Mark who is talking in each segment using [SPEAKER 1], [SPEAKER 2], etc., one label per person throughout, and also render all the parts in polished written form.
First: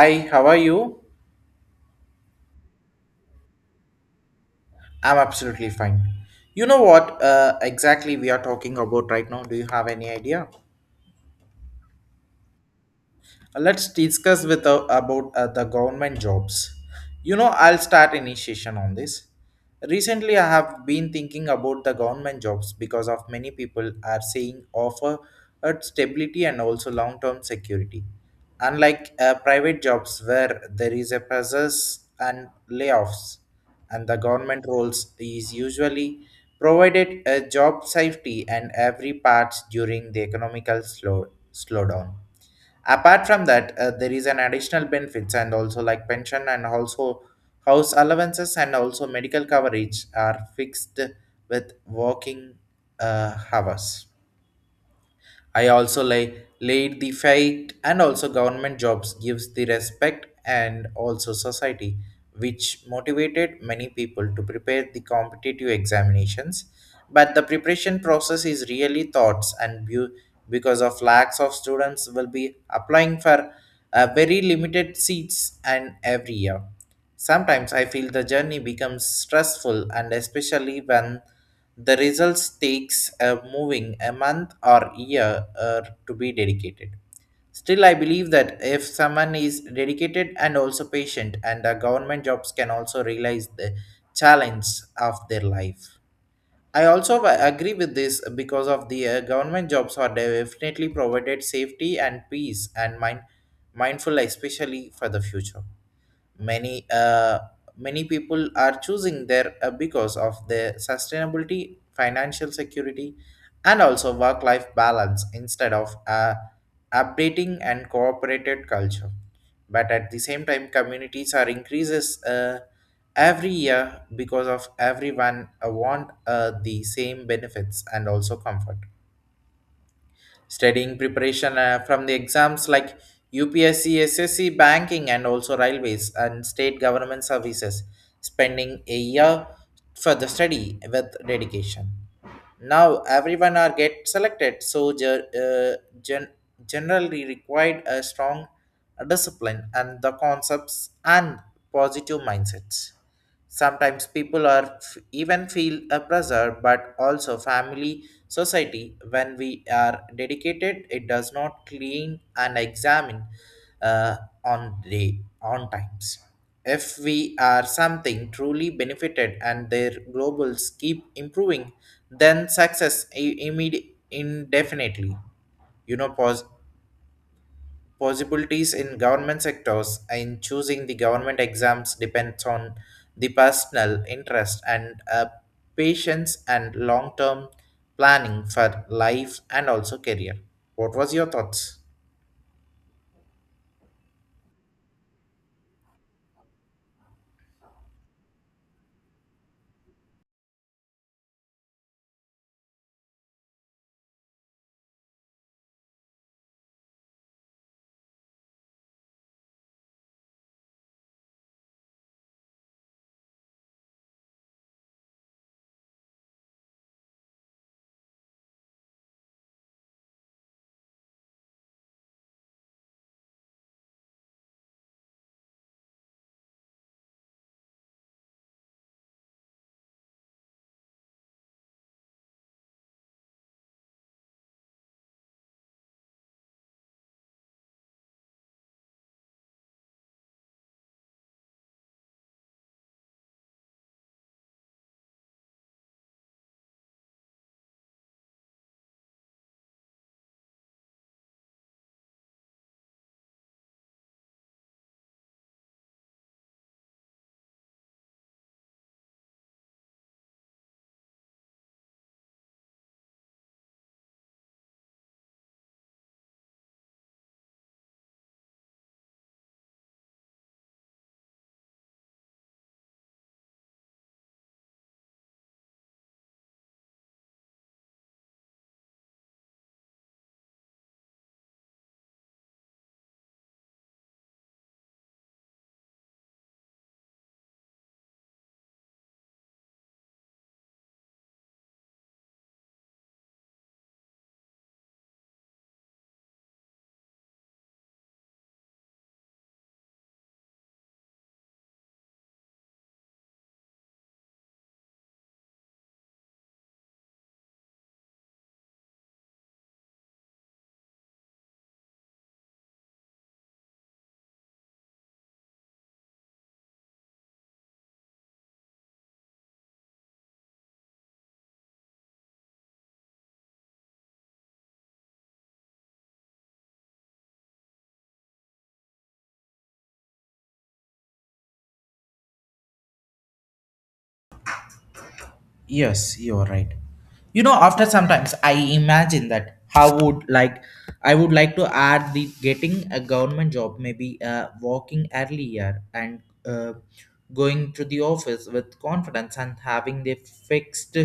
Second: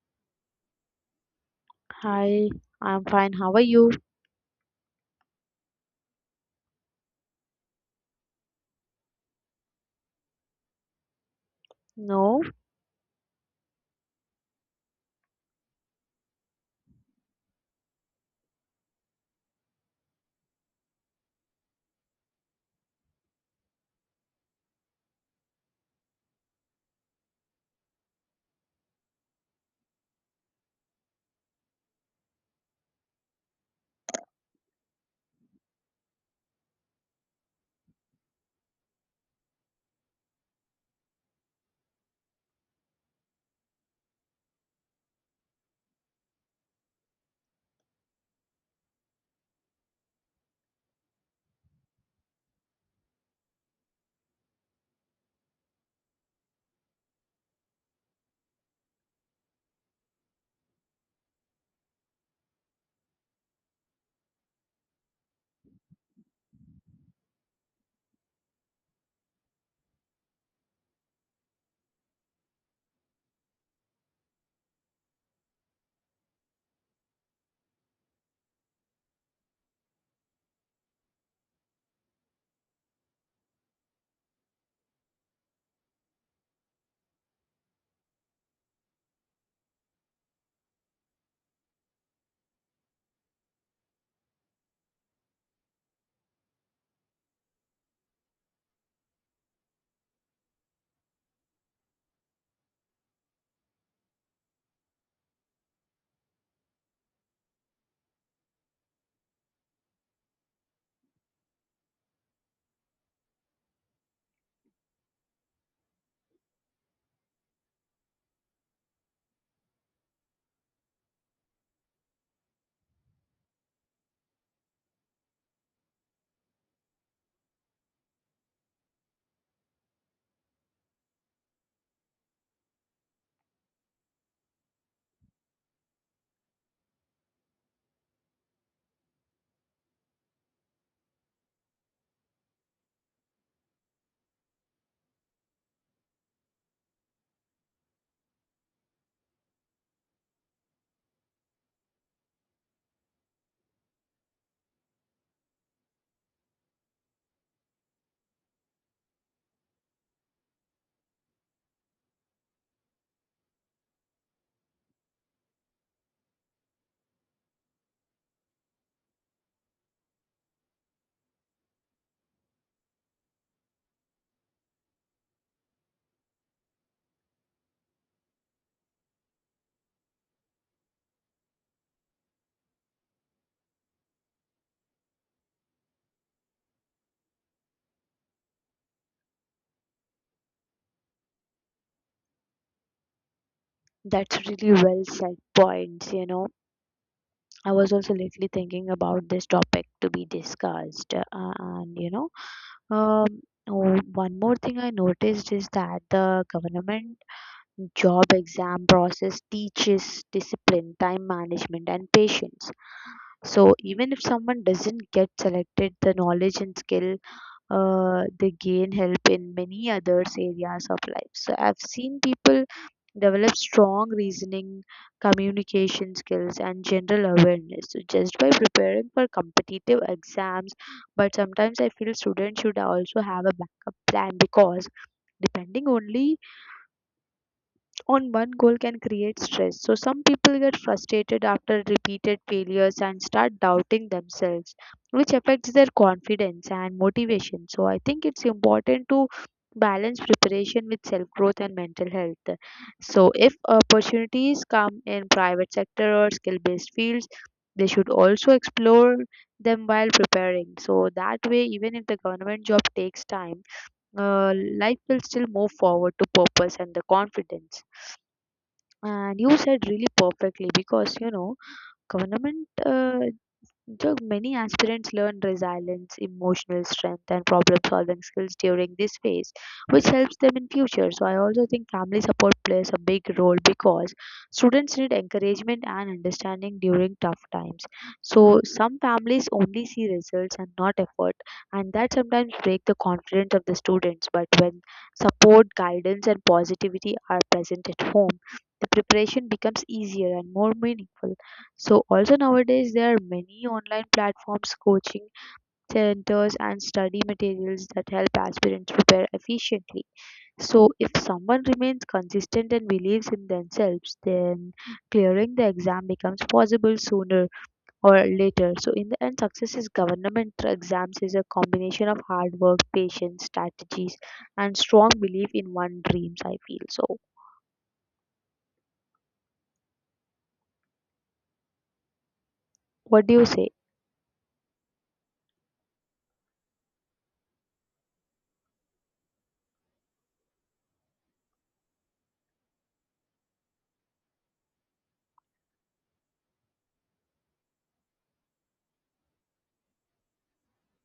[SPEAKER 1] Hi, how are you?
[SPEAKER 2] Hi, I'm fine. How are you?
[SPEAKER 1] I'm absolutely fine. You know what exactly we are talking about right now? Do you have any idea?
[SPEAKER 2] No,
[SPEAKER 1] Let's discuss with about the government jobs. You know, I'll start initiation on this. Recently, I have been thinking about the government jobs because of many people are saying offer stability and also long-term security. Unlike private jobs where there is a process and layoffs, and the government roles is usually provided a job safety and every part during the economical slowdown apart from that there is an additional benefits and also like pension and also house allowances and also medical coverage are fixed with working hours. I also lay laid the fight and also government jobs gives the respect and also society, which motivated many people to prepare the competitive examinations. But the preparation process is really thoughts and because of lacks of students will be applying for very limited seats and every year. Sometimes I feel the journey becomes stressful and especially when the results takes a moving a month or year to be dedicated. Still I believe that if someone is dedicated and also patient and the government jobs can also realize the challenge of their life. I also agree with this because of the government jobs are definitely provided safety and peace and mind mindful especially for the future. Many uh, many people are choosing there because of their sustainability, financial security, and also work life balance instead of updating and cooperated culture. But at the same time, communities are increases. Every year because of everyone want the same benefits and also comfort studying preparation from the exams like UPSC, SSC, banking, and also railways and state government services, spending a year for the study with dedication. Now everyone are get selected, so uh, gen- generally required a strong discipline and the concepts and positive mindsets. Sometimes people are even feel a pressure, but also family society when we are dedicated it does not clean and examine uh, on day on times if we are something truly benefited and their globals keep improving then success indefinitely you know pause possibilities in government sectors in choosing the government exams depends on the personal interest and patience and long-term planning for life and also career. What was your thoughts?
[SPEAKER 2] that's really well said points, you know. I was also lately thinking about this topic to be discussed. And, you know, um, oh, One more thing I noticed is that the government job exam process teaches discipline, time management, and patience. So even if someone doesn't get selected, the knowledge and skill they gain help in many others areas of life. So I've seen people develop strong reasoning, communication skills, and general awareness, so just by preparing for competitive exams. But sometimes I feel students should also have a backup plan, because depending only on one goal can create stress. So some people get frustrated after repeated failures and start doubting themselves, which affects their confidence and motivation. So I think it's important to balance preparation with self growth and mental health. So if opportunities come in private sector or skill based fields, they should also explore them while preparing. So that way, even if the government job takes time, uh, life will still move forward to purpose and the confidence. And you said really perfectly because, you know, government, many aspirants learn resilience, emotional strength, and problem-solving skills during this phase, which helps them in future. So I also think family support plays a big role, because students need encouragement and understanding during tough times. So some families only see results and not effort, and that sometimes break the confidence of the students. But when support, guidance, and positivity are present at home, the preparation becomes easier and more meaningful. So also, nowadays there are many online platforms, coaching centers, and study materials that help aspirants prepare efficiently. So if someone remains consistent and believes in themselves, then clearing the exam becomes possible sooner or later. So in the end, success is government exams is a combination of hard work, patience, strategies, and strong belief in one dreams, I feel. So what do you say?
[SPEAKER 1] Yes, you're right. You know, after sometimes I imagine that how would like I would like to add the getting a government job, maybe walking earlier and uh, going to the office with confidence and having the fixed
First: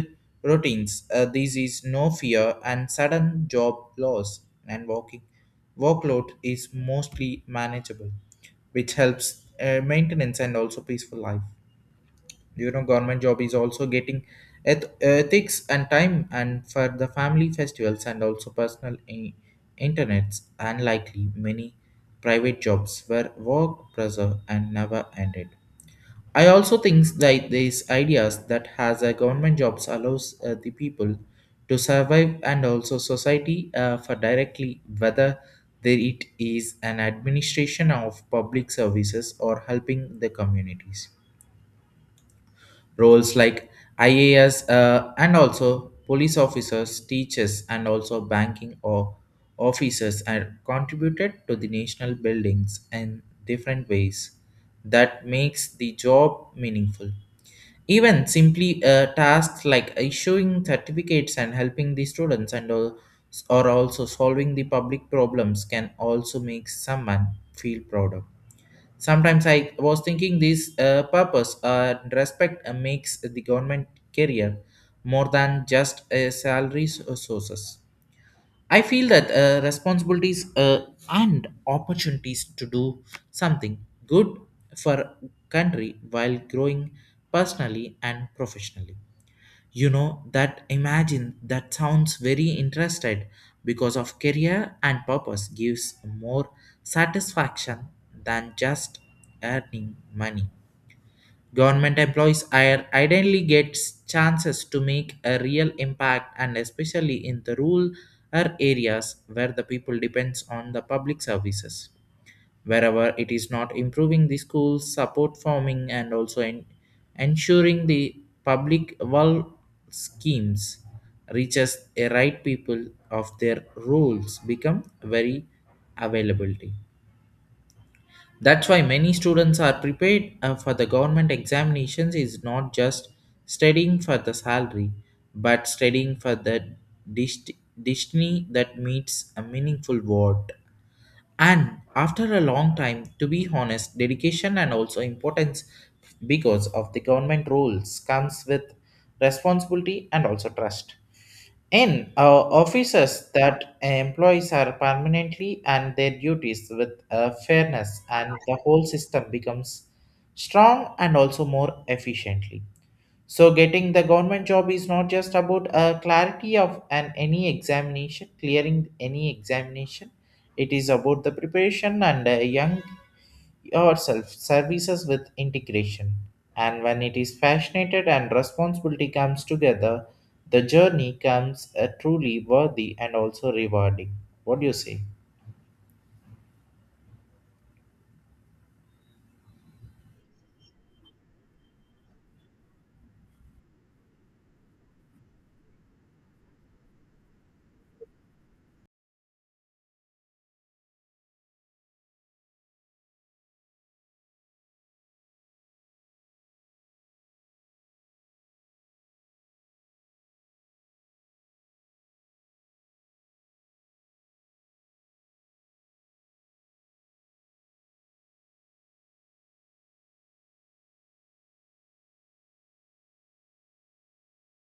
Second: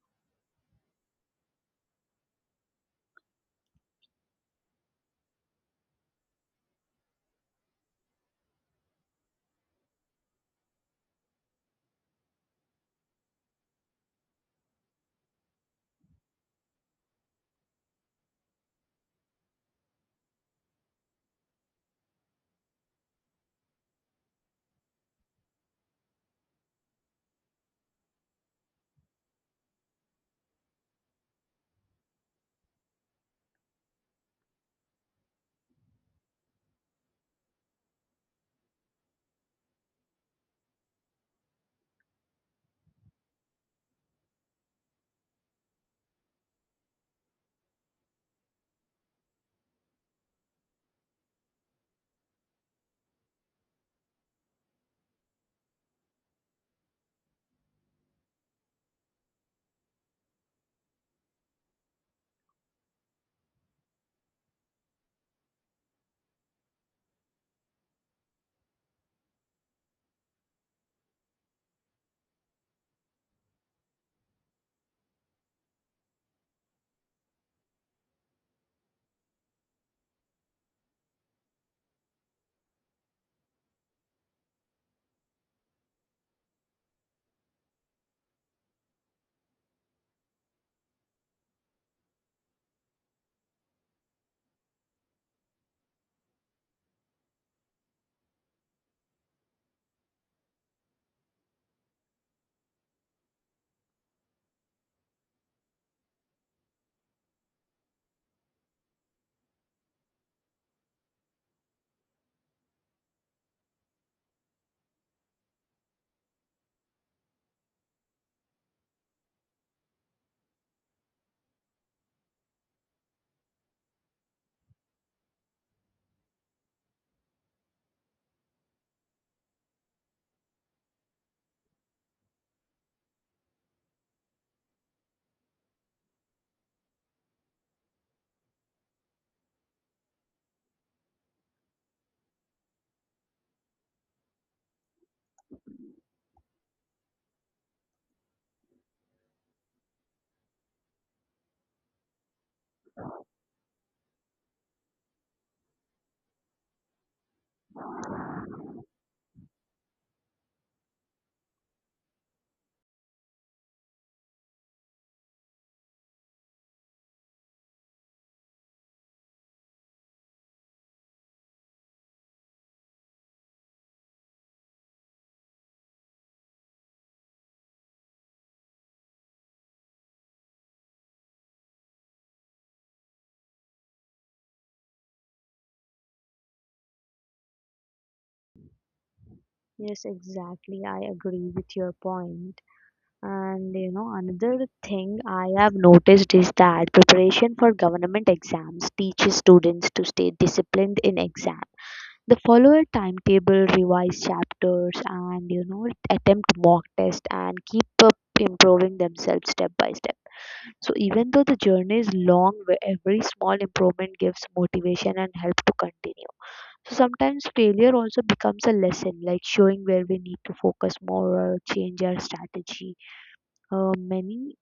[SPEAKER 1] routines. This is no fear and sudden job loss and walking workload is mostly manageable, which helps maintenance and also peaceful life. You know government job is also getting ethics and time and for the family festivals and also personal internets and likely many private jobs where work pressure and never ended. I also think that these ideas that has a government jobs allows the people to survive and also society for directly whether there it is an administration of public services or helping the communities roles like IAS and also police officers, teachers, and also banking or officers are contributed to the national buildings in different ways that makes the job meaningful. Even simply tasks like issuing certificates and helping the students and all, or also solving the public problems can also make someone feel proud of. Sometimes I was thinking this purpose and respect makes the government career more than just a salary or sources. I feel that responsibilities and opportunities to do something good for country while growing personally and professionally. You know that imagine that sounds very interested because of career and purpose gives more satisfaction than just earning money. Government employees are ideally gets chances to make a real impact and especially in the rural areas where the people depends on the public services wherever it is not improving the schools support farming and also ensuring the public well schemes reaches a right people of their roles become very availability. That's why many students are prepared for the government examinations is not just studying for the salary but studying for the dest- destiny that meets a meaningful word and after a long time, to be honest, dedication and also importance because of the government rules comes with responsibility and also trust. In offices that employees are permanently and their duties with fairness and the whole system becomes strong and also more efficiently. So getting the government job is not just about clarity of an any examination, clearing any examination. It is about the preparation and young yourself services with integration. And when it is passionate and responsibility comes together, the journey comes truly worthy and also rewarding. What do you say?
[SPEAKER 2] Yes, exactly. I agree with your point. And you know, another thing I have noticed is that preparation for government exams teaches students to stay disciplined in exam. They follow a timetable, revise chapters, and, you know, attempt mock test and keep up improving themselves step by step. So even though the journey is long, where every small improvement gives motivation and help to continue. So sometimes failure also becomes a lesson, like showing where we need to focus more or change our strategy. Many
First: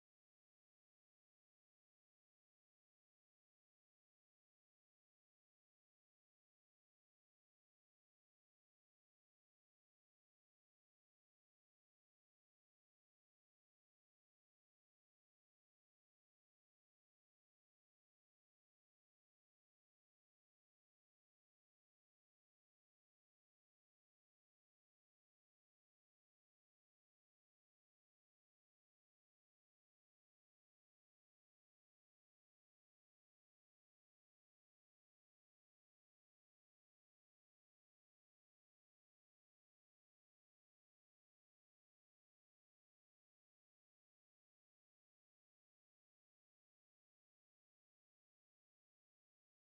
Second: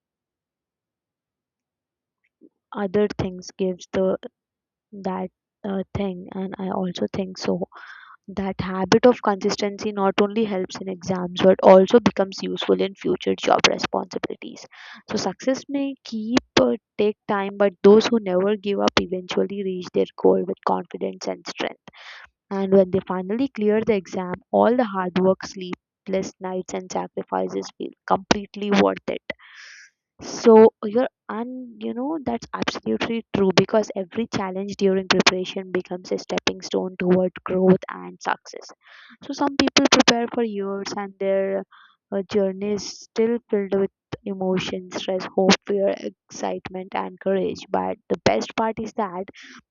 [SPEAKER 2] other things gives the that thing, and I also think so that habit of consistency not only helps in exams but also becomes useful in future job responsibilities. So success may keep take time, but those who never give up eventually reach their goal with confidence and strength. And when they finally clear the exam, all the hard work, sleepless nights, and sacrifices feel completely worth it. So you know, that's absolutely true because every challenge during preparation becomes a stepping stone toward growth and success. So some people prepare for years and their journey is still filled with emotion, stress, hope, fear, excitement, and courage. But the best part is that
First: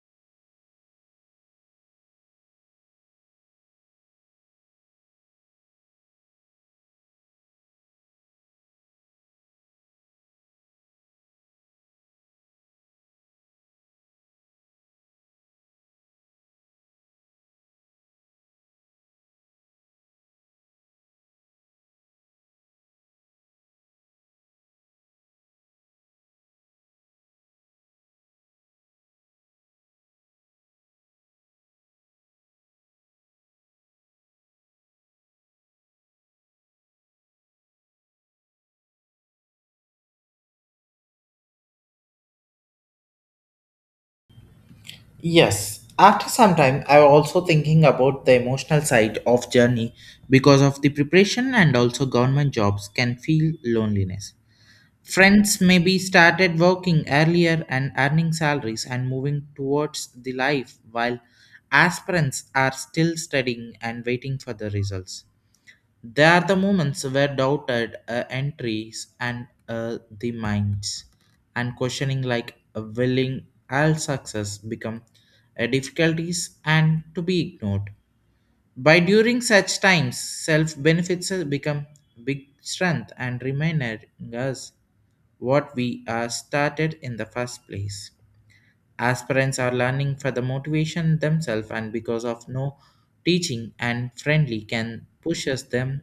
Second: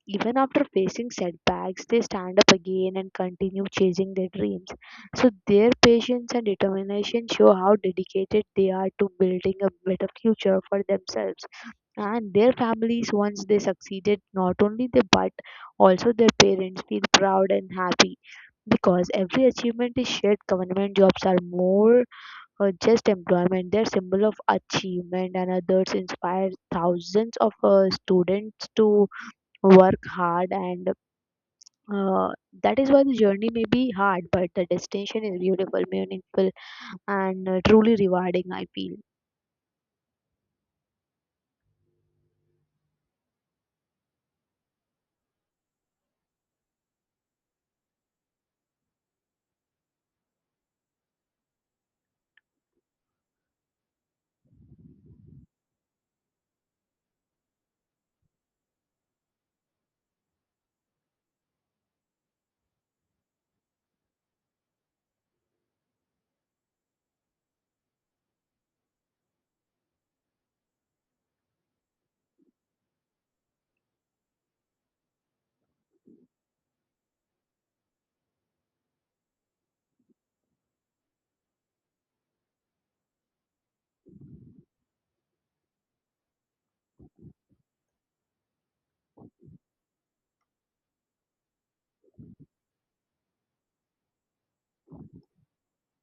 [SPEAKER 2] even after facing setbacks, they stand up again and continue chasing their dreams. So their patience and determination show how dedicated they are to building a better future for themselves and their families once they succeeded. Not only they, but also their parents feel proud and happy, because every achievement is shared. Government jobs are more just employment, they're symbol of achievement, and others inspire thousands of students to work hard. And uh, that is why the journey may be hard, but the destination is beautiful, meaningful, and truly rewarding, I feel.
[SPEAKER 1] Yes. After some time, I was also thinking about the emotional side of journey because of the preparation and also government jobs can feel loneliness. Friends maybe started working earlier and earning salaries and moving towards the life while aspirants are still studying and waiting for the results. They are the moments where doubted entries and the minds, and questioning like a willing all success become difficulties and to be ignored. By during such times, self benefits become big strength and reminding us what we are started in the first place. Aspirants are learning for the motivation themselves and because of no teaching and friendly can pushes them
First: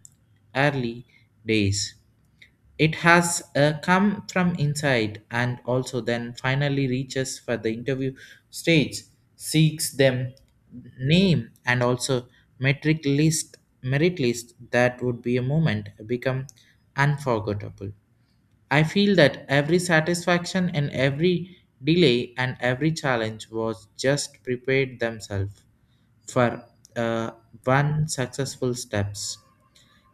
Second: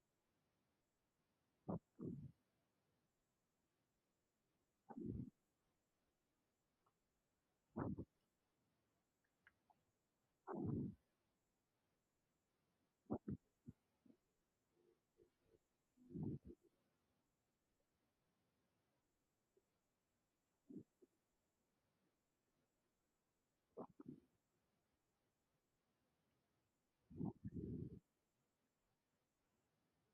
[SPEAKER 1] early days. It has come from inside and also then finally reaches for the interview stage, seeks them name and also metric list merit list that would be a moment become unforgettable. I feel that every satisfaction and every delay and every challenge was just prepared themselves for uh, one successful steps.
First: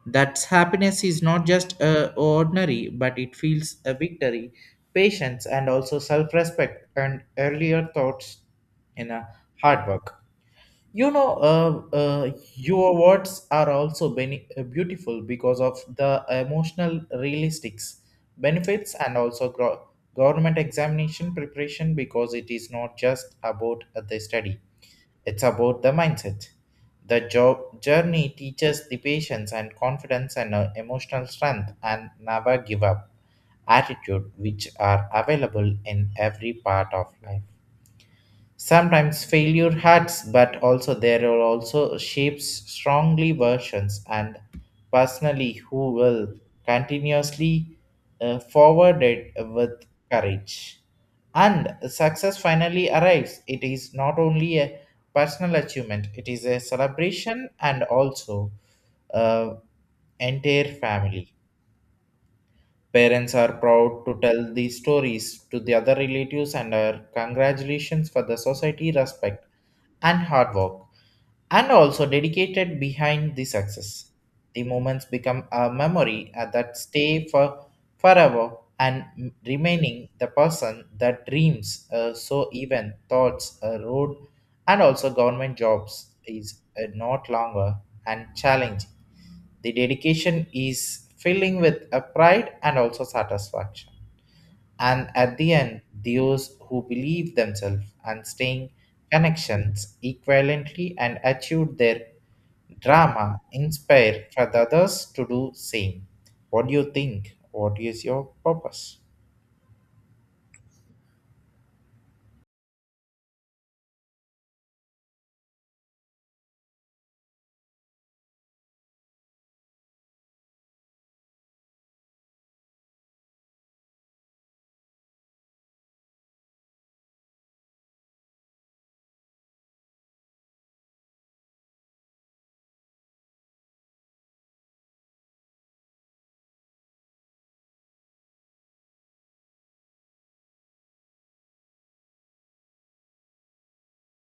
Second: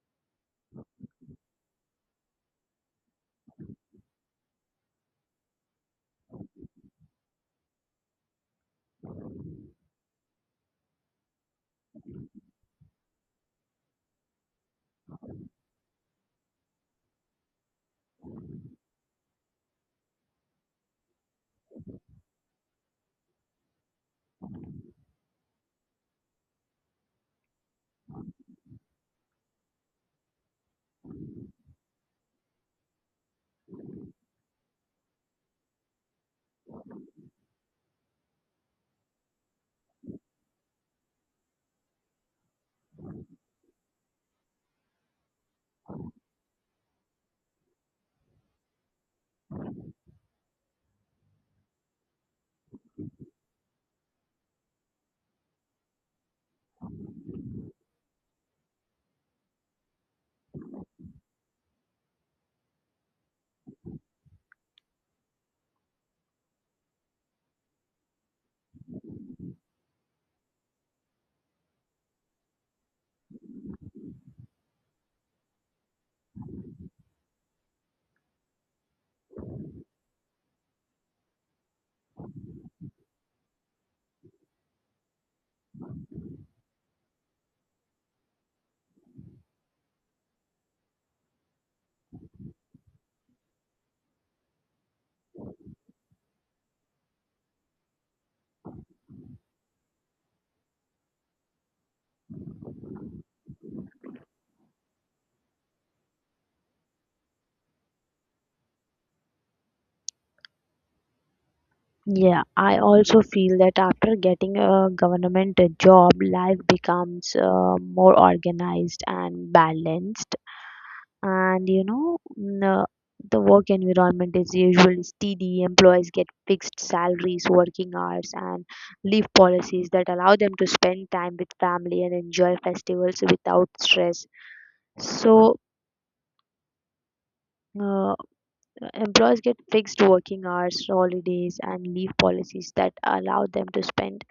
[SPEAKER 1] That happiness is not just ordinary, but it feels a victory, patience, and also self-respect and earlier thoughts in a hard work. You know, your words are also beautiful because of the emotional realistics benefits and also government examination preparation because it is not just about the study, it's about the mindset. The job journey teaches the patience and confidence and emotional strength and never give up attitude which are available in every part of life. Sometimes failure hurts, but also there are also shapes strongly versions and personally who will continuously forward it with courage. And success finally arrives. It is not only a personal achievement, it is a celebration and also uh, entire family. Parents are proud to tell these stories to the other relatives and are congratulations for the society respect and hard work and also dedicated behind the success. The moments become a memory that stay for forever and remaining the person that dreams so even thoughts a road and also government jobs is not longer and challenging the dedication is filling with a pride and also satisfaction. And at the end, those who believe themselves and staying connections equivalently and achieved their drama inspire for the others to do same. What do you think? What is your purpose?
[SPEAKER 2] Yeah, I also feel that after getting a government job, life becomes more organized and balanced. And you know, the work environment is usually steady. Employees get fixed salaries, working hours, and leave policies that allow them to spend time with family and enjoy festivals without stress. So uh, employees get fixed working hours, holidays, and leave policies that allow them to spend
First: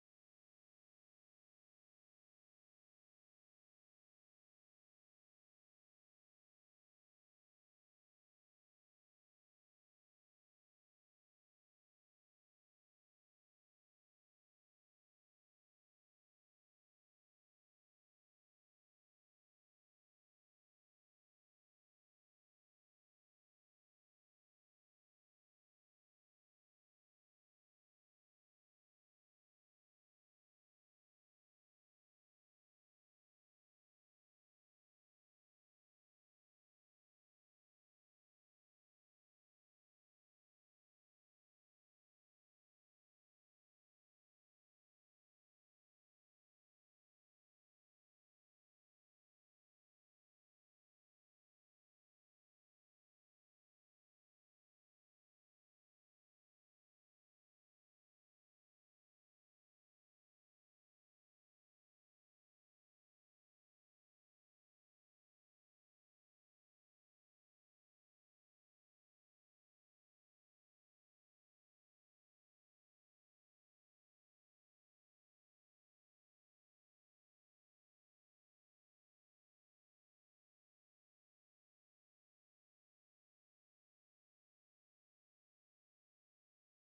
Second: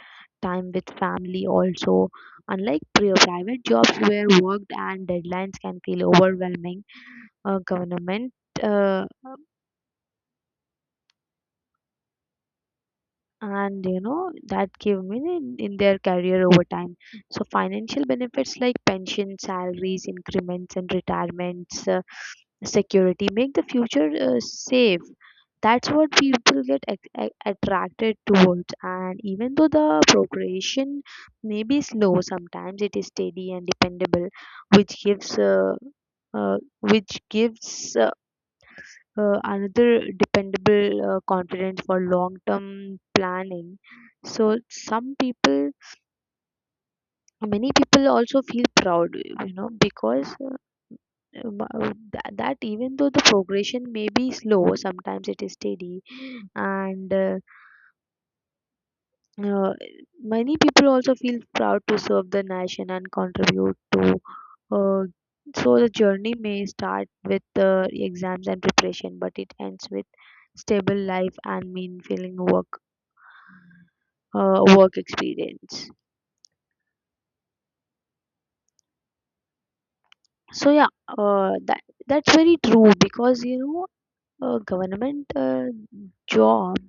[SPEAKER 2] time with family also, unlike pre private jobs where work and deadlines can feel overwhelming. Government uh, and you know, that give me in their career over time. So financial benefits like pension, salaries, increments, and retirements security make the future safe. That's what people get attracted towards. And even though the progression may be slow, sometimes it is steady and dependable, which gives uh, which gives another dependable confidence for long term planning. So some people many people also feel proud, you know, because that even though the progression may be slow, sometimes it is steady. And Uh, many people also feel proud to serve the nation and contribute to. Uh, so the journey may start with exams and preparation, but it ends with stable life and meaningful work work experience. So yeah, that's very true, because you know a government job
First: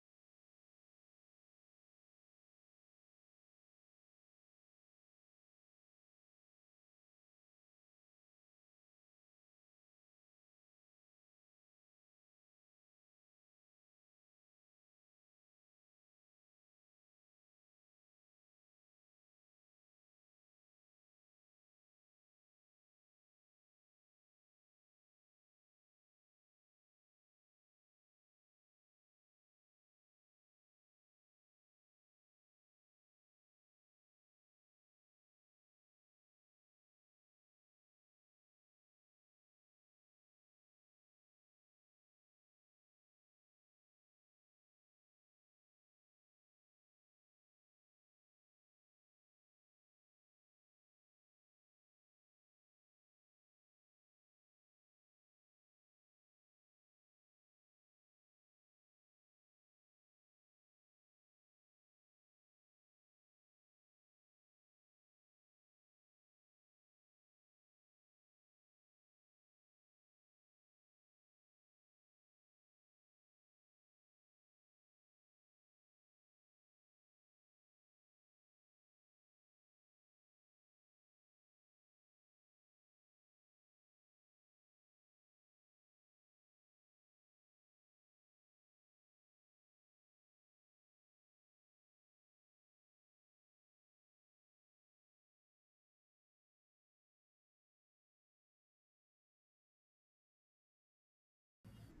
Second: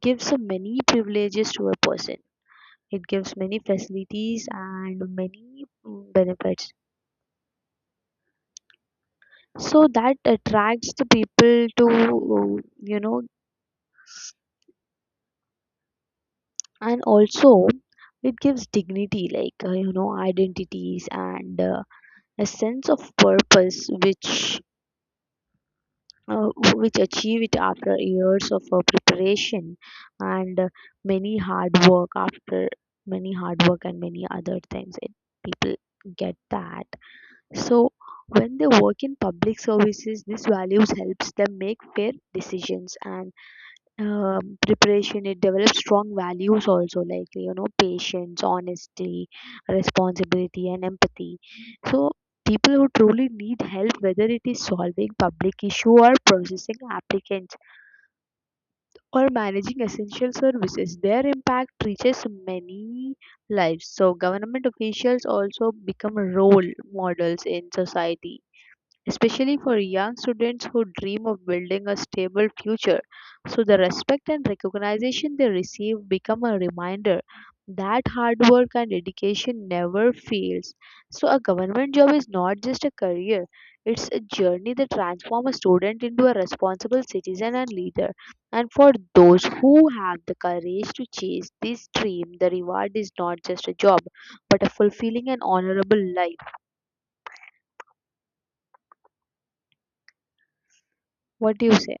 [SPEAKER 2] gives a many privileges to a person. It gives many facilities and many benefits, so that attracts the people to, you know. And also it gives dignity like, you know, identities and a sense of purpose uh, which achieve it after years of preparation and many hard work after many hard work and many other things, it, people get that. So when they work in public services, these values helps them make fair decisions. And uh, preparation, it develops strong values also, like, you know, patience, honesty, responsibility, and empathy. So people who truly need help, whether it is solving public issue or processing applicants or managing essential services, their impact reaches many lives. So government officials also become role models in society, especially for young students who dream of building a stable future. So the respect and recognition they receive become a reminder that hard work and dedication never fails. So a government job is not just a career. It's a journey that transforms a student into a responsible citizen and leader. And for those who have the courage to chase this dream, the reward is not just a job, but a fulfilling and honorable life. What do you say?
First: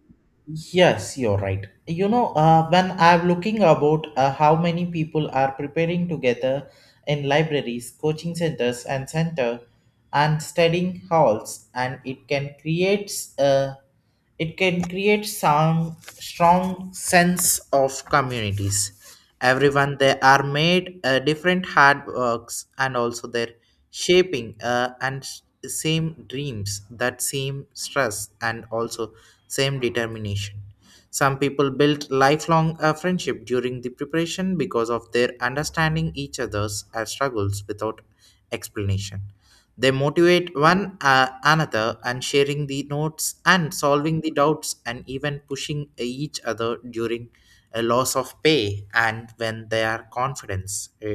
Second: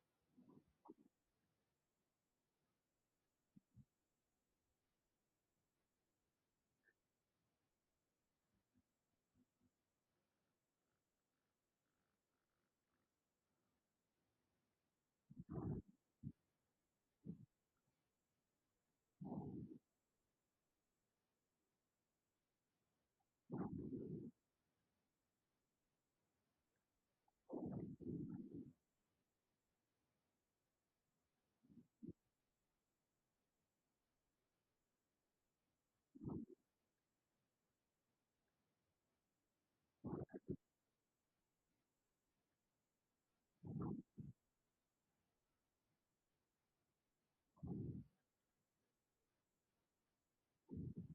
[SPEAKER 1] Yes, you're right. You know, when I'm looking about how many people are preparing together in libraries, coaching centers, and center and studying halls, and it can create uh, some strong sense of communities. Everyone they are made different hard works and also their shaping same dreams that same stress and also same determination. Some people built lifelong friendship during the preparation because of their understanding each other's struggles without explanation. They motivate one another and sharing the notes and solving the doubts and even pushing each other during a loss of pay and when their confidence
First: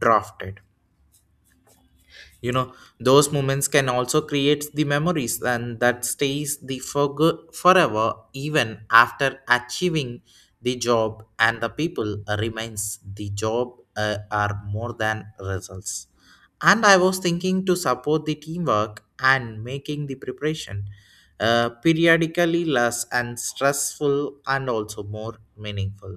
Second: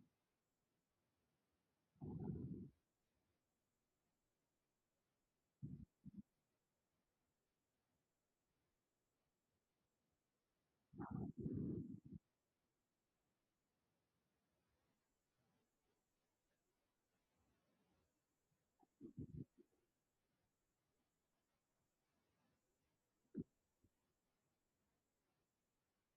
[SPEAKER 1] drafted. You know those moments can also create the memories and that stays the for good forever even after achieving the job and the people remains the job are more than results. And I was thinking to support the teamwork and making the preparation periodically less and stressful and also more meaningful.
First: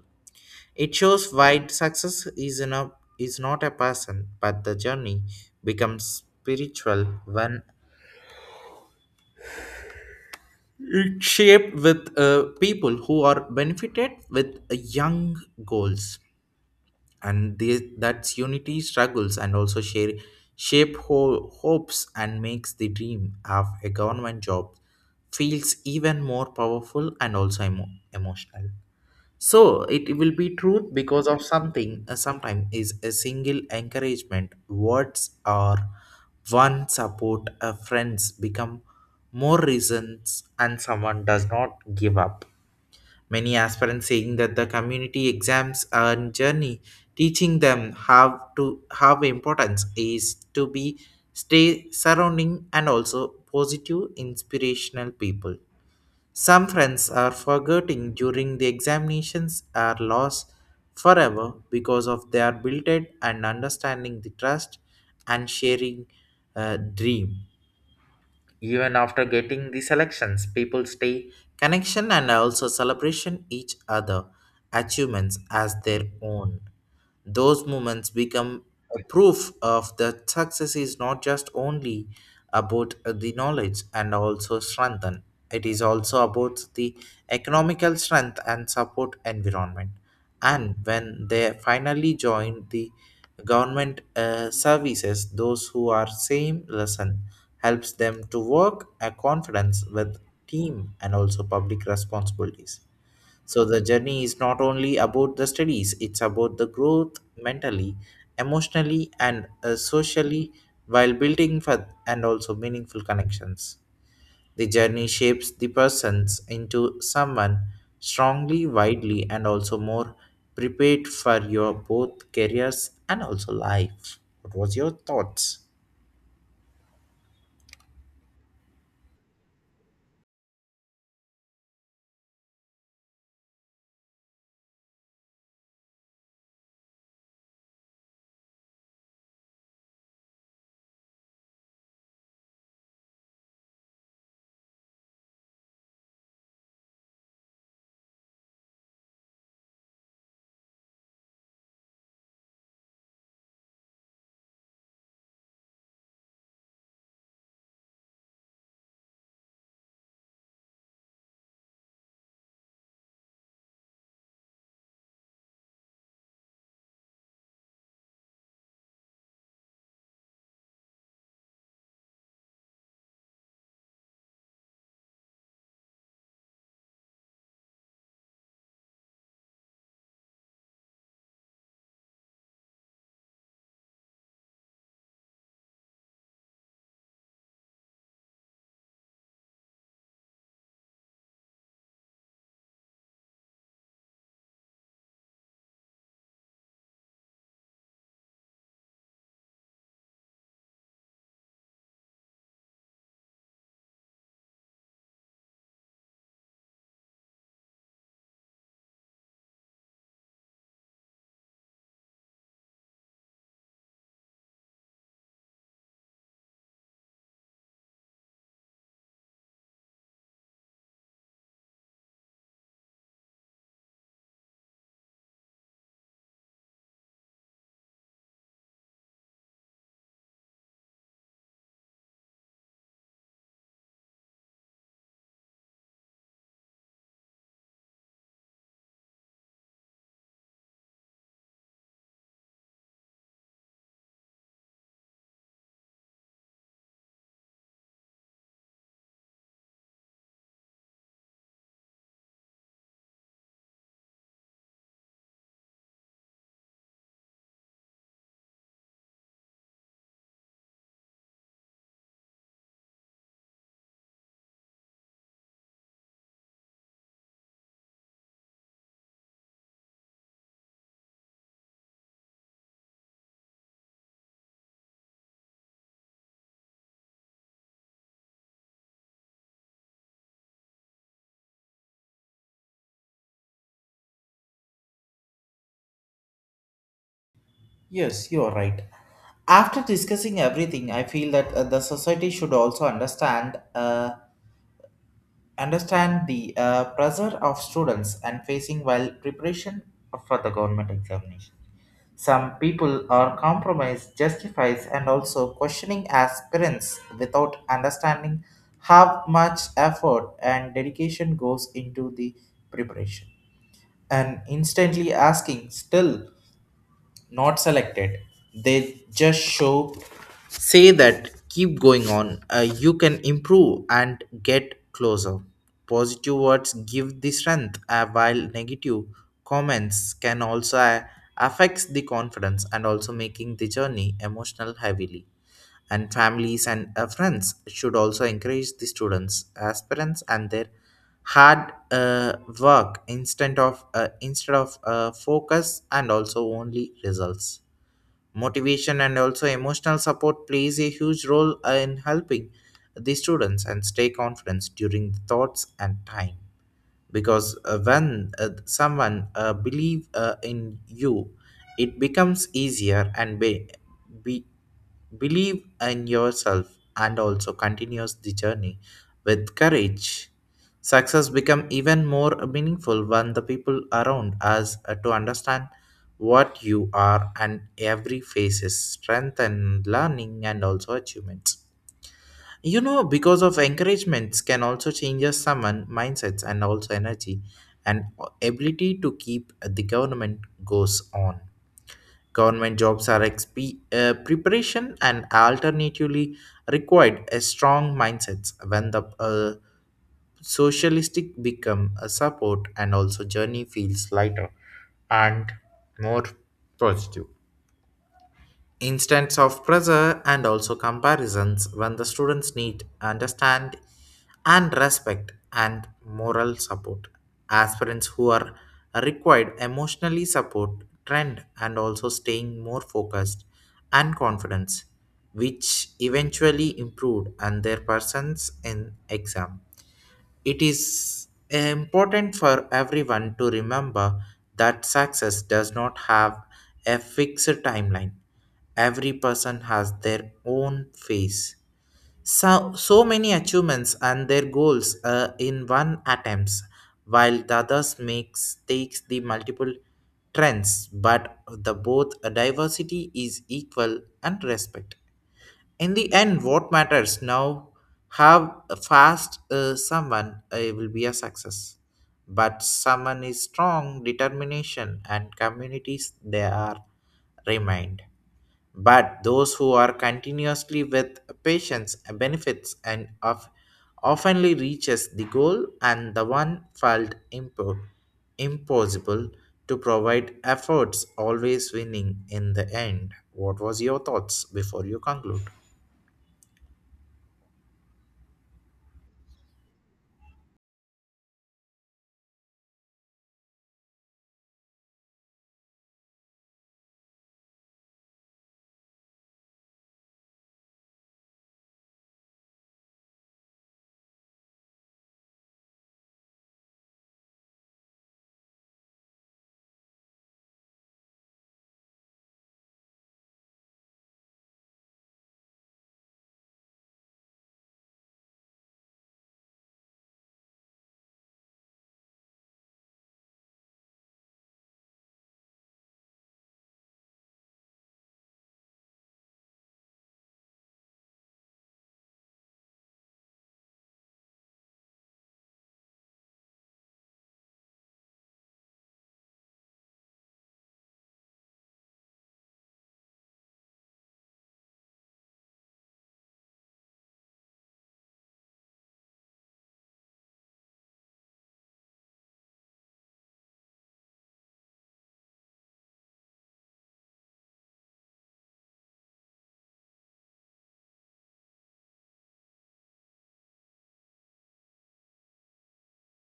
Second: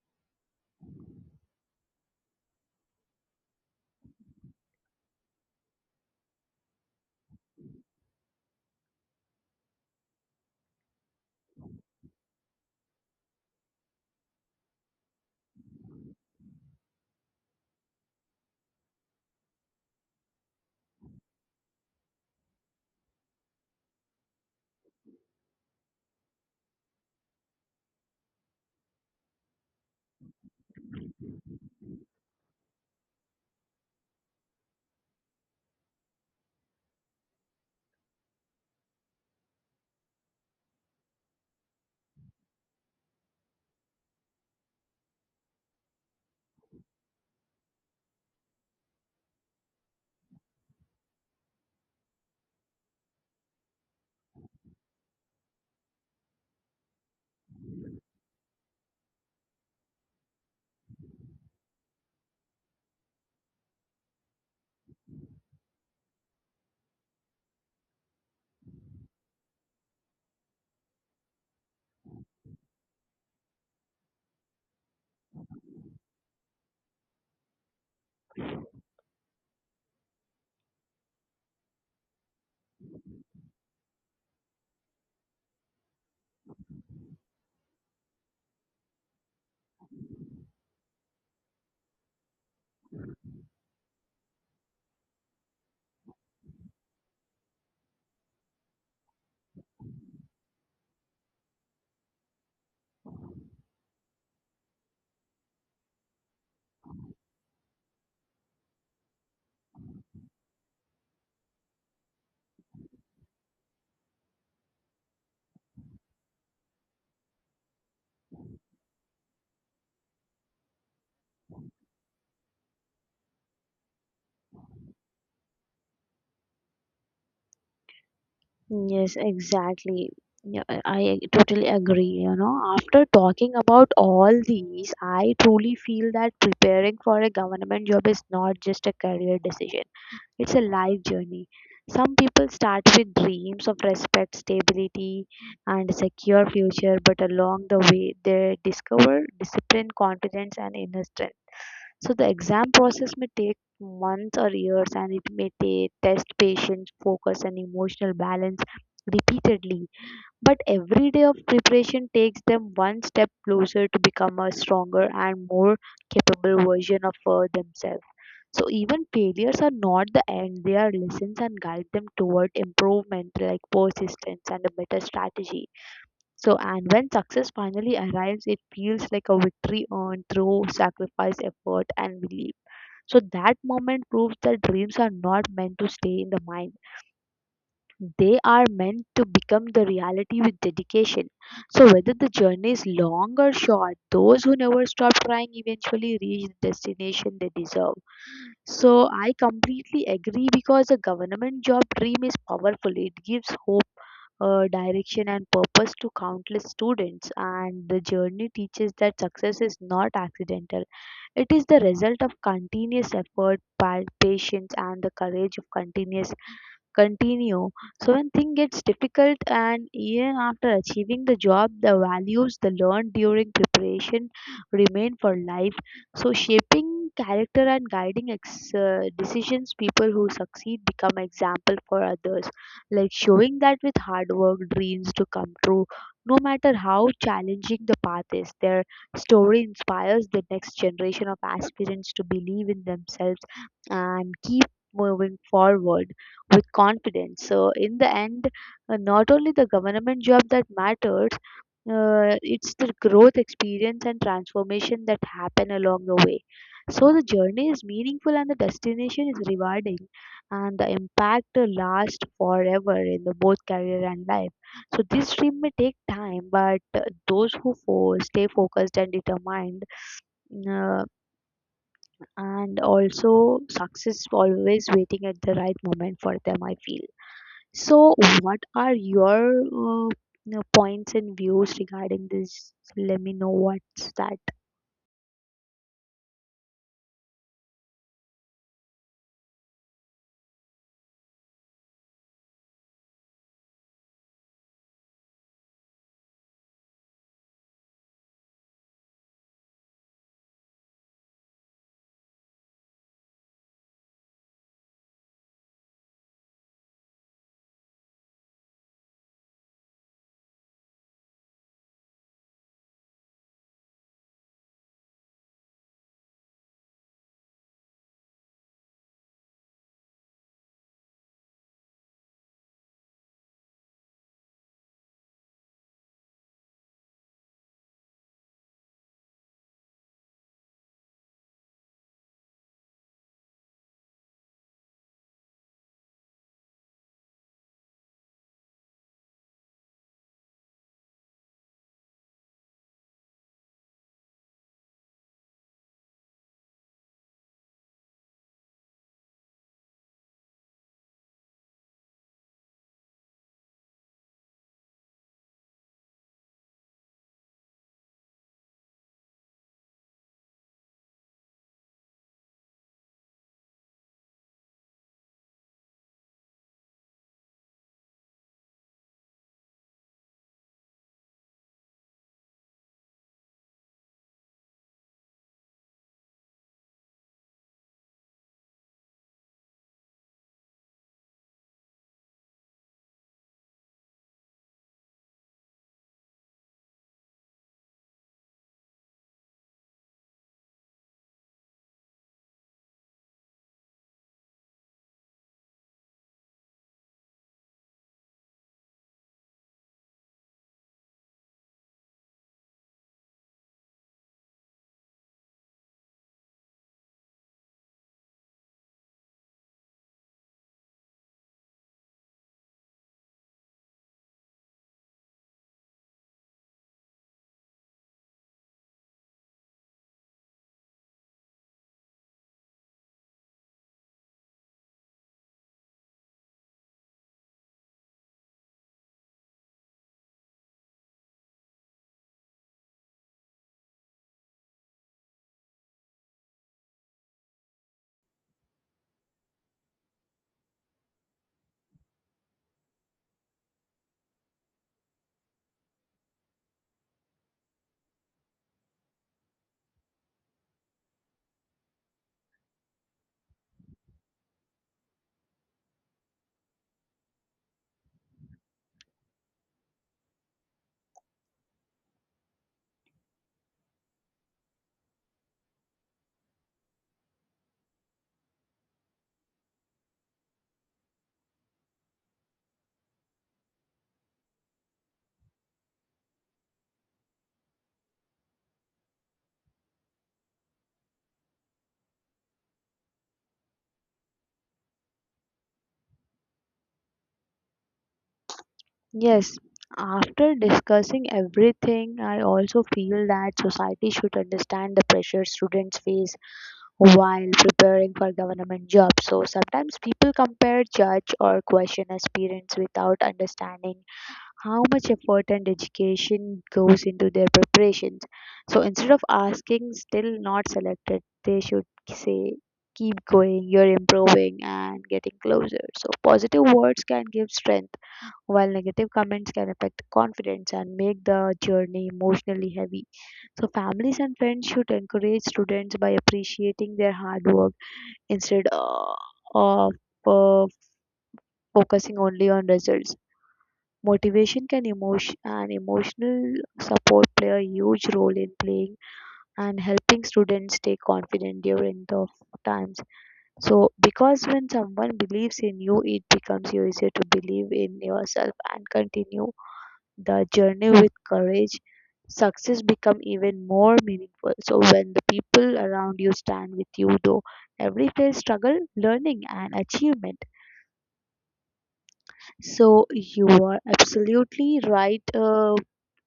[SPEAKER 1] It shows why success is, in a, is not a person, but the journey becomes spiritual when it's shaped with people who are benefited with young goals. And they, that's unity struggles and shape hopes and makes the dream of a government job feels even more powerful and also emotional. So it will be truth because of something. Sometimes is a single encouragement, words or one support. A friends become more reasons, and someone does not give up. Many aspirants saying that the community exams and journey teaching them how to have importance is to be stay surrounding and also positive inspirational people some friends are forgetting during the examinations are lost forever because of their built-in and understanding the trust and sharing dream. Even after getting the selections, people stay connection and also celebration each other achievements as their own. Those moments become a proof of that success is not just only about the knowledge and also strengthen. It is also about the economical strength and support environment. And when they finally join the government services, those who are same lesson helps them to work a confidence with team and also public responsibilities, so the journey is not only about the studies, it's about the growth mentally, emotionally, and socially while building for, and also meaningful connections. The journey shapes the persons into someone strongly, widely, and also more prepared for your both careers and also life. What was your thoughts?
[SPEAKER 2] Yes, exactly. Yeah, I totally agree. You know, after talking about all these, I truly feel that preparing for a government job is not just a career decision. It's a life journey. Some people start with dreams of respect, stability, and secure future, but along the way, they discover discipline, confidence, and inner strength. So the exam process may take months or years, and it may test patience, focus, and emotional balance repeatedly. But every day of preparation takes them one step closer to become a stronger and more capable version of themselves. So even failures are not the end, they are lessons and guide them toward improvement like persistence and a better strategy. So and when success finally arrives, it feels like a victory earned through sacrifice, effort, and belief. So that moment proves that dreams are not meant to stay in the mind, they are meant to become the reality with dedication. So, whether the journey is long or short, those who never stop trying eventually reach the destination they deserve. So, I completely agree, because a government job dream is powerful. It gives hope, direction, and purpose to countless students. And the journey teaches that success is not accidental, it is the result of continuous effort, patience, and the courage of continuous continue. So when things gets difficult, and even after achieving the job, the values the learned during preparation remain for life. So shaping character and guiding decisions, people who succeed become example for others, like showing that with hard work, dreams to come true. No matter how challenging the path is, their story inspires the next generation of aspirants to believe in themselves and keep moving forward with confidence. So in the end, not only the government job that matters, it's the growth experience and transformation that happen along the way. So the journey is meaningful and the destination is rewarding, and the impact lasts forever in the both career and life. So this dream may take time, but those who stay focused and determined, uh, and also success always waiting at the right moment for them, I feel. So, what are your you know, points and views regarding this? Let me know what's that.
[SPEAKER 1] Yes, you are right. After discussing everything, I feel that the society should also understand. Understand the pressure of students and facing while preparation for the government examination. Some people are compromised, justifies, and also questioning as parents without understanding how much effort and dedication goes into the preparation. And instantly asking, still not selected, they just show say that keep going on, you can improve and get closer. Positive words give the strength, while negative comments can also, affects the confidence and also making the journey emotional heavily, and families and friends should also encourage the students aspirants and their hard, work instead of focus and also only results. Motivation and also emotional support plays a huge role, in helping the students and stay confident during the thoughts and time, because when someone believe in you, it becomes easier and be Believe in yourself and also continues the journey with courage. Success become even more meaningful when the people around us are to understand what you are and every phase is strength and learning and also achievements. You know, because of encouragements can also change us someone mindsets and also energy and ability to keep the government goes on. Government preparation and alternatively required a strong mindsets when the socialistic become a support and also journey feels lighter and more positive, instance of pressure and also comparisons when the students need understand and respect and moral support. Aspirants who are required emotionally support trend and also staying more focused and confidence, which eventually improved and their persons in exam. It is important for everyone to remember that success does not have a fixed timeline. Every person has their own phase. So, so many achievements and their goals in one attempts, while the others makes takes the multiple trends, but the both diversity is equal and respect. In the end, what matters now, have a fast, someone will be a success, but someone is strong determination and communities they are remained, but those who are continuously with patience benefits and of oftenly reaches the goal and the one felt impossible to provide efforts always winning in the end. What was your thoughts before you conclude?
[SPEAKER 2] Yes, after discussing everything, I also feel that society should understand the pressure students face while preparing for government jobs. So, sometimes people compare, judge, or question aspirants without understanding how much effort and education goes into their preparations. So instead of asking, still not selected, they should say, keep going, you're improving and getting closer. So positive words can give strength, while negative comments can affect confidence and make the journey emotionally heavy. So families and friends should encourage students by appreciating their hard work instead of uh, focusing only on results. Motivation can emotion and emotional support play a huge role in playing and helping students stay confident during tough times. So because when someone believes in you, it becomes easier to believe in yourself and continue the journey with courage. Success become even more meaningful. So when the people around you stand with you, though every player struggle, learning and achievement. So you are absolutely right,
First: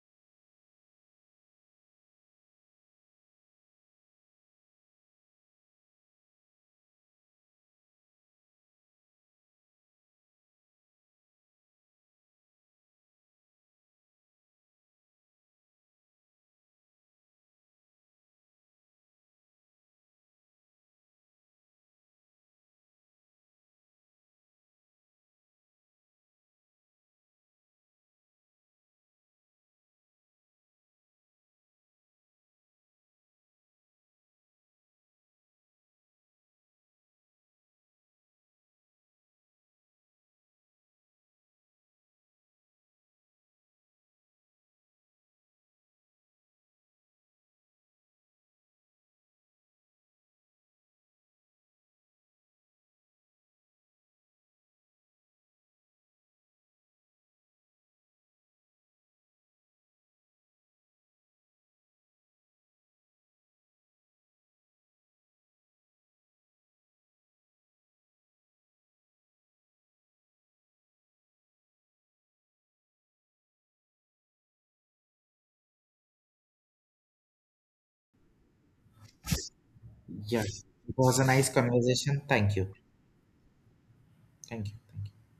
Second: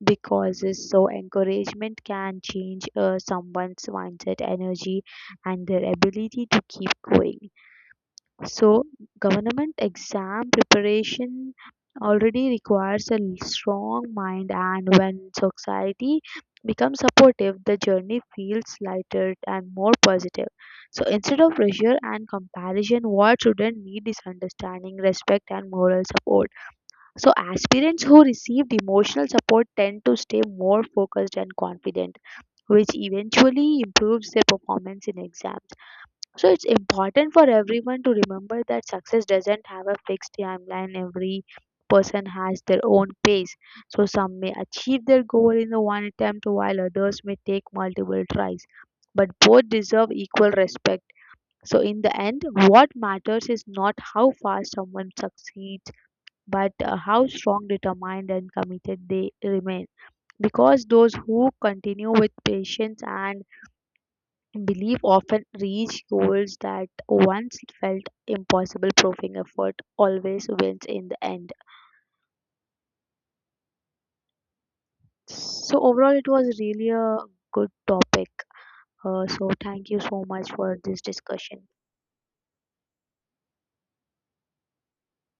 [SPEAKER 2] because so encouragement can change someone's mindset, energy, and their ability to keep going. So government exam preparation already requires a strong mind, and when society becomes supportive, the journey feels lighter and more positive. So instead of pressure and comparison, what students need is understanding, respect, and moral support. So, aspirants who receive emotional support tend to stay more focused and confident, which eventually improves their performance in exams. So, it's important for everyone to remember that success doesn't have a fixed timeline. Every person has their own pace. So, some may achieve their goal in the one attempt, while others may take multiple tries. But both deserve equal respect. So, in the end, what matters is not how fast someone succeeds, but how strong, determined, and committed they remain. Because those who continue with patience and belief often reach goals that once felt impossible, proving effort always wins in the end. So, overall, it was really a good topic. So, thank you so much
[SPEAKER 1] Yes,
[SPEAKER 2] for
[SPEAKER 1] it
[SPEAKER 2] this
[SPEAKER 1] was a nice
[SPEAKER 2] discussion.
[SPEAKER 1] conversation. Thank you. Thank you. Thank you.